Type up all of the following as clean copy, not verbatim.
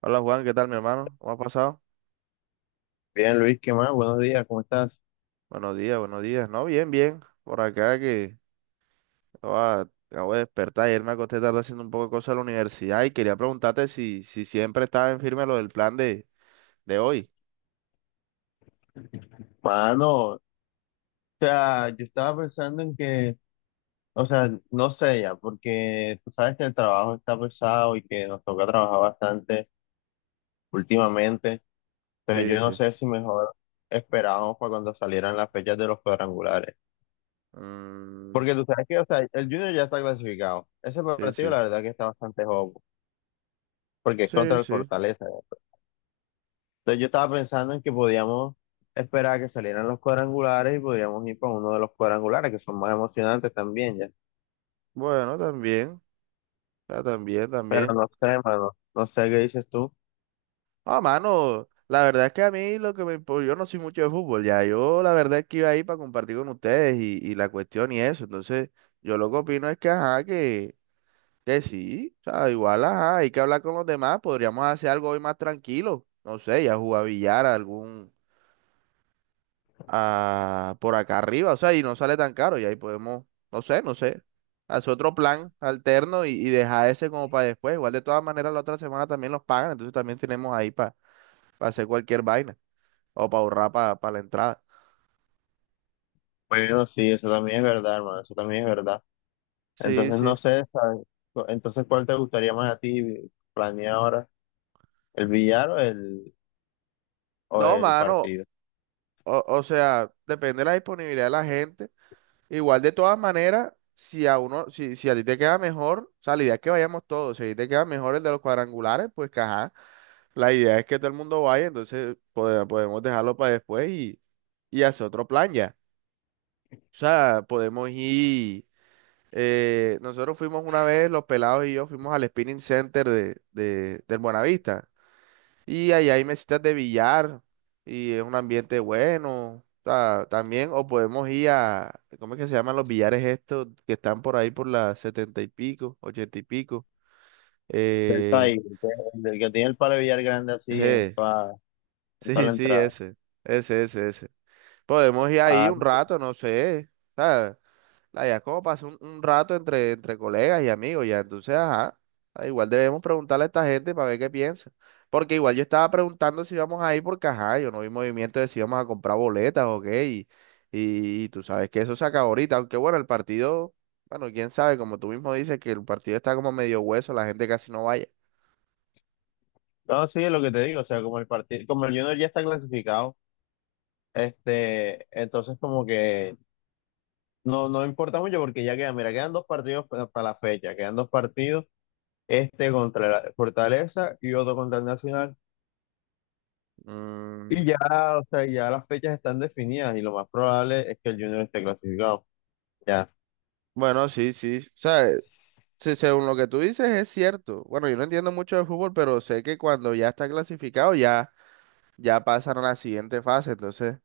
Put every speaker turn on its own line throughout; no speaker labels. Hola Juan, ¿qué tal mi hermano? ¿Cómo ha pasado?
Bien, Luis, ¿qué más? Buenos días, ¿cómo estás?
Buenos días, buenos días. No, bien, bien. Por acá que acabo de despertar. Ayer me acosté tarde haciendo un poco de cosas en la universidad y quería preguntarte si siempre estaba en firme lo del plan de hoy.
Mano, o sea, yo estaba pensando en que, o sea, no sé ya, porque tú sabes que el trabajo está pesado y que nos toca trabajar bastante últimamente, pero
Sí,
yo no
sí.
sé si mejor esperábamos para cuando salieran las fechas de los cuadrangulares,
Mm,
porque tú sabes que, o sea, el Junior ya está clasificado, ese
sí,
partido
sí.
la verdad que está bastante joven, porque es
Sí,
contra el
sí.
Fortaleza. Entonces yo estaba pensando en que podíamos esperar a que salieran los cuadrangulares y podríamos ir para uno de los cuadrangulares, que son más emocionantes también, ya.
Bueno, también. Ah, también,
Pero
también.
no sé, hermano, no sé qué dices tú.
Ah, mano, la verdad es que a mí lo que me... yo no soy mucho de fútbol, ya. Yo la verdad es que iba ahí para compartir con ustedes y la cuestión y eso. Entonces, yo lo que opino es que, ajá, que... Que sí, o sea, igual, ajá, hay que hablar con los demás, podríamos hacer algo hoy más tranquilo, no sé, ya jugar billar algún, ah por acá arriba, o sea, y no sale tan caro, y ahí podemos, no sé, hacer otro plan alterno y dejar ese como para después, igual de todas maneras la otra semana también los pagan, entonces también tenemos ahí para hacer cualquier vaina, o para ahorrar para la entrada.
Bueno, sí, eso también es verdad, hermano, eso también es verdad.
Sí,
Entonces no
sí.
sé, ¿sabes? Entonces, ¿cuál te gustaría más a ti planear ahora? ¿El billar o o
No,
el
mano,
partido?
o sea, depende de la disponibilidad de la gente. Igual de todas maneras, si a uno, si a ti te queda mejor, o sea, la idea es que vayamos todos, si a ti te queda mejor el de los cuadrangulares, pues que ajá, la idea es que todo el mundo vaya, entonces podemos dejarlo para después y hacer otro plan ya. O sea, podemos ir, nosotros fuimos una vez, los pelados y yo fuimos al Spinning Center del Buenavista. Y ahí hay mesitas de billar y es un ambiente bueno. O sea, también, o podemos ir a, ¿cómo es que se llaman los billares estos que están por ahí por las setenta y pico, ochenta y pico?
Del
Eh,
país, el del que tiene el palo de billar grande así
je,
en toda,
sí,
la
sí,
entrada.
ese, ese. Podemos ir ahí
Ah,
un rato, no sé. ¿Sabes? La idea es como pasar un rato entre colegas y amigos, ya. Entonces, ajá. Igual debemos preguntarle a esta gente para ver qué piensa. Porque igual yo estaba preguntando si íbamos a ir porque, ajá, yo no vi movimiento de si íbamos a comprar boletas o qué. Y tú sabes que eso se acaba ahorita. Aunque bueno, el partido, bueno, quién sabe, como tú mismo dices, que el partido está como medio hueso, la gente casi no vaya.
no, sí, lo que te digo, o sea, como el partido, como el Junior ya está clasificado. Este, entonces como que no importa mucho porque ya quedan, mira, quedan dos partidos para, la fecha, quedan dos partidos, este contra la Fortaleza y otro contra el Nacional.
Mm,
Y ya, o sea, ya las fechas están definidas y lo más probable es que el Junior esté clasificado. Ya,
bueno, sí, sí. O sea, sí, según lo que tú dices es cierto. Bueno, yo no entiendo mucho de fútbol, pero sé que cuando ya está clasificado ya, ya pasan a la siguiente fase, entonces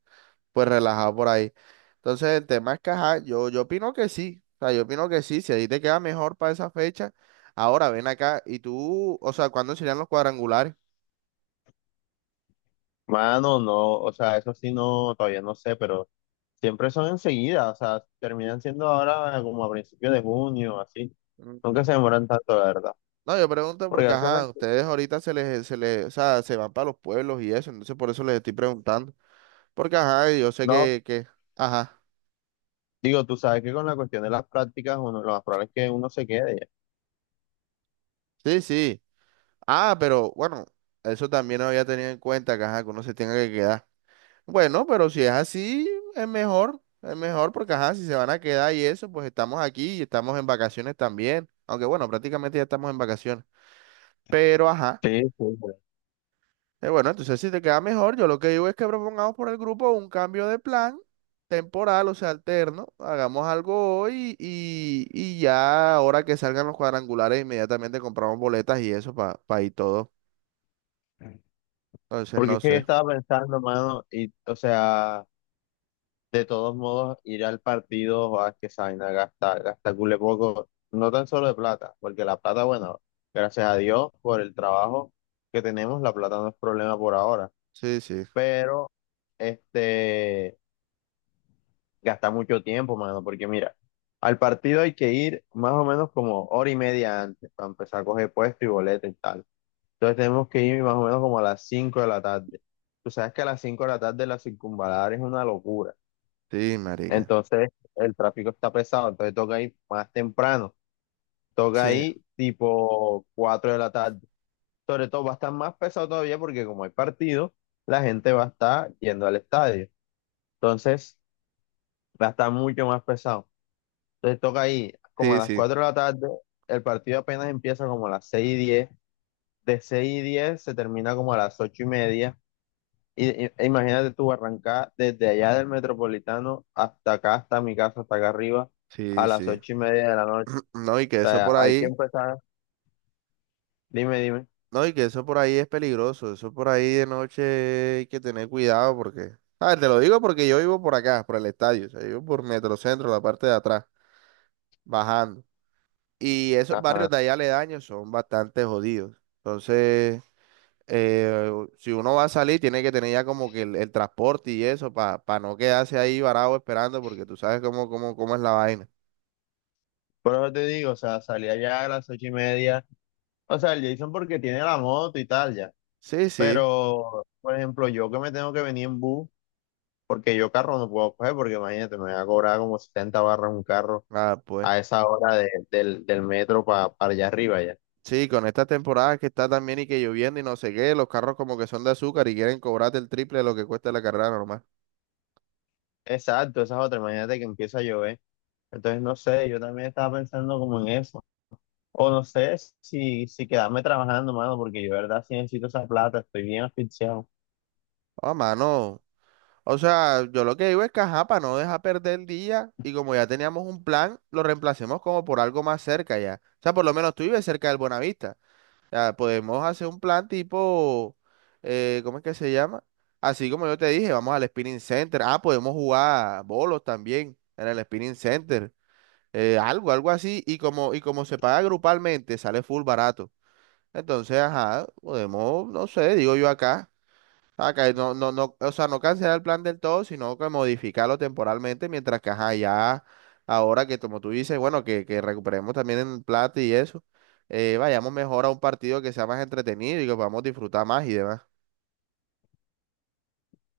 pues relajado por ahí. Entonces el tema es que, ajá, yo opino que sí, o sea, yo opino que sí, si ahí te queda mejor para esa fecha, ahora ven acá y tú, o sea, ¿cuándo serían los cuadrangulares?
mano, no, o sea, eso sí no, todavía no sé, pero siempre son enseguida, o sea, terminan siendo ahora como a principios de junio, así. Nunca
Mm,
se demoran tanto, la verdad.
no, yo pregunto
Porque
porque,
hace,
ajá, ustedes ahorita se les, o sea, se van para los pueblos y eso, entonces por eso les estoy preguntando, porque, ajá, yo sé
no,
que, ajá,
digo, tú sabes que con la cuestión de las prácticas, uno, lo más probable es que uno se quede ya.
sí, sí. Ah, pero bueno, eso también no había tenido en cuenta, que, ajá, que uno se tenga que quedar. Bueno, pero si es así, es mejor porque, ajá, si se van a quedar y eso, pues estamos aquí y estamos en vacaciones también. Aunque bueno, prácticamente ya estamos en vacaciones. Pero, ajá,
Sí, sí, sí.
bueno, entonces si te queda mejor, yo lo que digo es que propongamos por el grupo un cambio de plan temporal, o sea, alterno. Hagamos algo hoy y ya ahora que salgan los cuadrangulares, inmediatamente compramos boletas y eso para ir todo. Entonces,
Porque
no
es que yo
sé.
estaba pensando, mano, y, o sea, de todos modos, ir al partido, o a que esa vaina gasta cule poco, no tan solo de plata, porque la plata, bueno, gracias a Dios por el trabajo que tenemos, la plata no es problema por ahora,
Sí, sí.
pero, este, gasta mucho tiempo, mano, porque mira, al partido hay que ir más o menos como hora y media antes, para empezar a coger puesto y boleta y tal. Entonces tenemos que ir más o menos como a las 5 de la tarde. Tú sabes que a las 5 de la tarde la circunvalar es una locura.
Sí, marica.
Entonces el tráfico está pesado, entonces toca ir más temprano. Toca
Sí,
ir tipo 4 de la tarde. Sobre todo va a estar más pesado todavía porque como hay partido, la gente va a estar yendo al estadio. Entonces va a estar mucho más pesado. Entonces toca ir como a
sí,
las
sí,
4 de la tarde. El partido apenas empieza como a las 6:10. De 6:10 se termina como a las 8:30. E imagínate tú arrancar desde allá del Metropolitano hasta acá, hasta mi casa, hasta acá arriba, a
sí,
las
sí.
8:30 de la noche.
No, y que
O
eso
sea,
por
hay que
ahí,
empezar. Dime, dime.
no, y que eso por ahí es peligroso. Eso por ahí de noche hay que tener cuidado porque, ah, te lo digo porque yo vivo por acá, por el estadio, o sea, yo vivo por Metrocentro, la parte de atrás, bajando. Y esos barrios
Ajá.
de allá aledaños son bastante jodidos. Entonces, eh, si uno va a salir, tiene que tener ya como que el transporte y eso para no quedarse ahí varado esperando porque tú sabes cómo es la vaina.
Por eso te digo, o sea, salí allá a las 8:30. O sea, el Jason porque tiene la moto y tal, ya.
Sí, sí.
Pero, por ejemplo, yo que me tengo que venir en bus, porque yo carro no puedo coger, porque imagínate, me va a cobrar como 70 barras un carro
Ah, pues.
a esa hora del metro para allá arriba, ya.
Sí, con estas temporadas que está también y que lloviendo y no sé qué, los carros como que son de azúcar y quieren cobrarte el triple de lo que cuesta la carrera normal.
Exacto, esa es otra. Imagínate que empieza a llover. Entonces, no sé, yo también estaba pensando como en eso. O no sé si quedarme trabajando, mano, porque yo, de verdad, sí necesito esa plata, estoy bien asfixiado.
Ah, mano. O sea, yo lo que digo es que ajá, para no dejar perder el día y como ya teníamos un plan, lo reemplacemos como por algo más cerca ya. O sea, por lo menos tú vives cerca del Bonavista. O sea, podemos hacer un plan tipo, ¿cómo es que se llama? Así como yo te dije, vamos al Spinning Center. Ah, podemos jugar bolos también en el Spinning Center. Algo, algo así, y como se paga grupalmente, sale full barato. Entonces, ajá, podemos, no sé, digo yo acá, acá no, o sea, no cancelar el plan del todo, sino que modificarlo temporalmente, mientras que ajá, ya, ahora que como tú dices, bueno, que recuperemos también en plata y eso, vayamos mejor a un partido que sea más entretenido y que podamos disfrutar más y demás.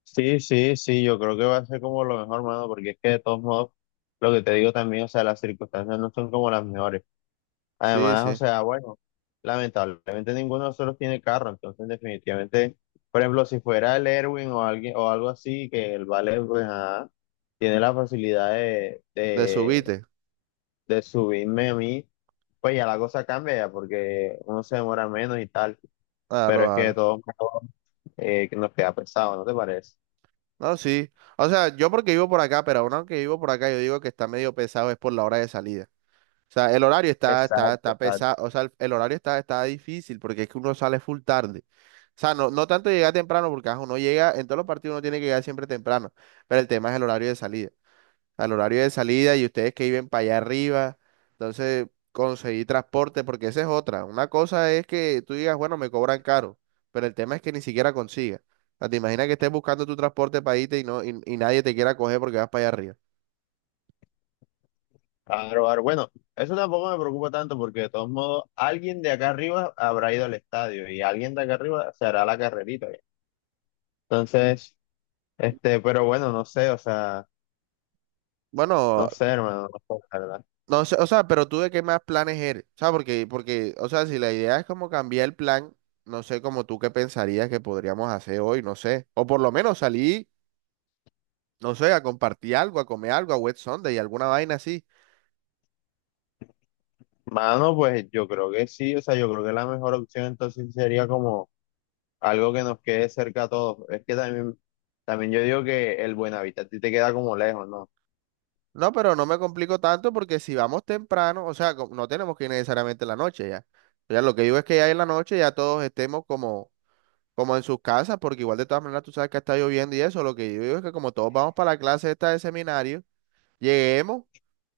Sí, sí, sí, yo creo que va a ser como lo mejor, mano, porque es que de todos modos, lo que te digo también, o sea, las circunstancias no son como las mejores.
Sí,
Además, o
sí,
sea, bueno, lamentablemente ninguno de nosotros tiene carro, entonces definitivamente, por ejemplo, si fuera el Erwin o alguien o algo así, que el Vale, pues, ajá, tiene la facilidad de,
de subite.
de subirme a mí, pues ya la cosa cambia ya porque uno se demora menos y tal,
Claro,
pero es que de
claro.
todos modos que nos queda pesado, ¿no te parece?
No, sí. O sea, yo porque vivo por acá, pero aún aunque vivo por acá, yo digo que está medio pesado es por la hora de salida. O sea, el horario está, está,
Exacto,
está
exacto.
pesado, o sea, el horario está difícil porque es que uno sale full tarde. O sea, no tanto llegar temprano porque ajá, uno llega, en todos los partidos uno tiene que llegar siempre temprano, pero el tema es el horario de salida. O sea, el horario de salida y ustedes que viven para allá arriba, entonces conseguir transporte porque esa es otra. Una cosa es que tú digas, bueno, me cobran caro, pero el tema es que ni siquiera consigas. O sea, te imaginas que estés buscando tu transporte para irte y nadie te quiera coger porque vas para allá arriba.
Claro, claro. Bueno, eso tampoco me preocupa tanto porque de todos modos alguien de acá arriba habrá ido al estadio y alguien de acá arriba se hará la carrerita. Ya. Entonces, este, pero bueno, no sé, o sea,
Bueno,
no sé, hermano, no sé, la verdad.
no, o sea, pero tú de qué más planes eres, o sea, porque, o sea, si la idea es como cambiar el plan, no sé, como tú qué pensarías que podríamos hacer hoy, no sé, o por lo menos salir, no sé, a compartir algo, a comer algo, a Wet Sunday, alguna vaina así.
Mano, pues yo creo que sí, o sea, yo creo que la mejor opción entonces sería como algo que nos quede cerca a todos. Es que también, también yo digo que el Buenavista a ti te queda como lejos, ¿no?
No, pero no me complico tanto porque si vamos temprano, o sea, no tenemos que ir necesariamente en la noche ya. O sea, lo que digo es que ya en la noche ya todos estemos como, como en sus casas, porque igual de todas maneras tú sabes que está lloviendo y eso, lo que yo digo es que como todos vamos para la clase esta de seminario, lleguemos.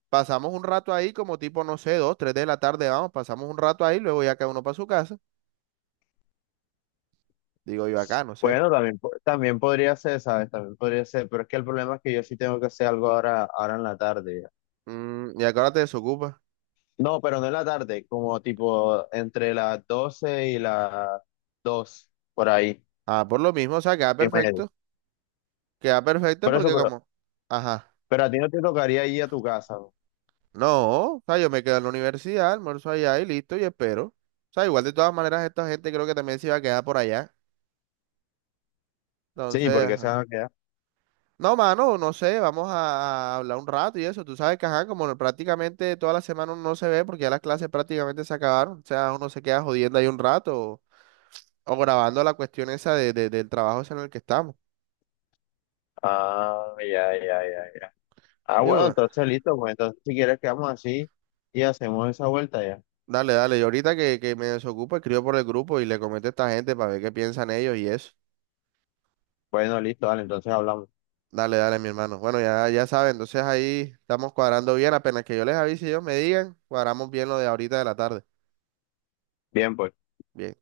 Pasamos un rato ahí como tipo, no sé, dos, tres de la tarde, vamos, pasamos un rato ahí, luego ya cada uno para su casa. Digo yo acá, no sé.
Bueno, también, también podría ser, ¿sabes? También podría ser, pero es que el problema es que yo sí tengo que hacer algo ahora, ahora en la tarde. Ya.
Mm, ¿y a qué hora te desocupas?
No, pero no en la tarde, como tipo entre las 12 y las 2 por ahí,
Ah, por lo mismo, o sea, queda
y medio.
perfecto. Queda perfecto
Por eso,
porque
pero,
como, ajá,
a ti no te tocaría ir a tu casa, ¿no?
no, o sea, yo me quedo en la universidad, almuerzo allá y listo, y espero. O sea, igual de todas maneras esta gente creo que también se iba a quedar por allá.
Sí,
Entonces,
porque se
ajá.
van a quedar.
No, mano, no sé, vamos a hablar un rato y eso. Tú sabes que, ajá, como prácticamente toda la semana uno no se ve porque ya las clases prácticamente se acabaron. O sea, uno se queda jodiendo ahí un rato o grabando la cuestión esa de, del trabajo ese en el que estamos.
Ah, ya, ya, ya, ya. Ah,
Y
bueno,
bueno,
entonces listo, pues entonces si quieres quedamos así y hacemos esa vuelta ya.
dale, dale. Y ahorita que me desocupo, escribo por el grupo y le comento a esta gente para ver qué piensan ellos y eso.
Bueno, listo, dale, entonces hablamos.
Dale, dale, mi hermano. Bueno, ya, ya saben, entonces ahí estamos cuadrando bien. Apenas que yo les avise y ellos me digan, cuadramos bien lo de ahorita de la tarde.
Bien, pues.
Bien.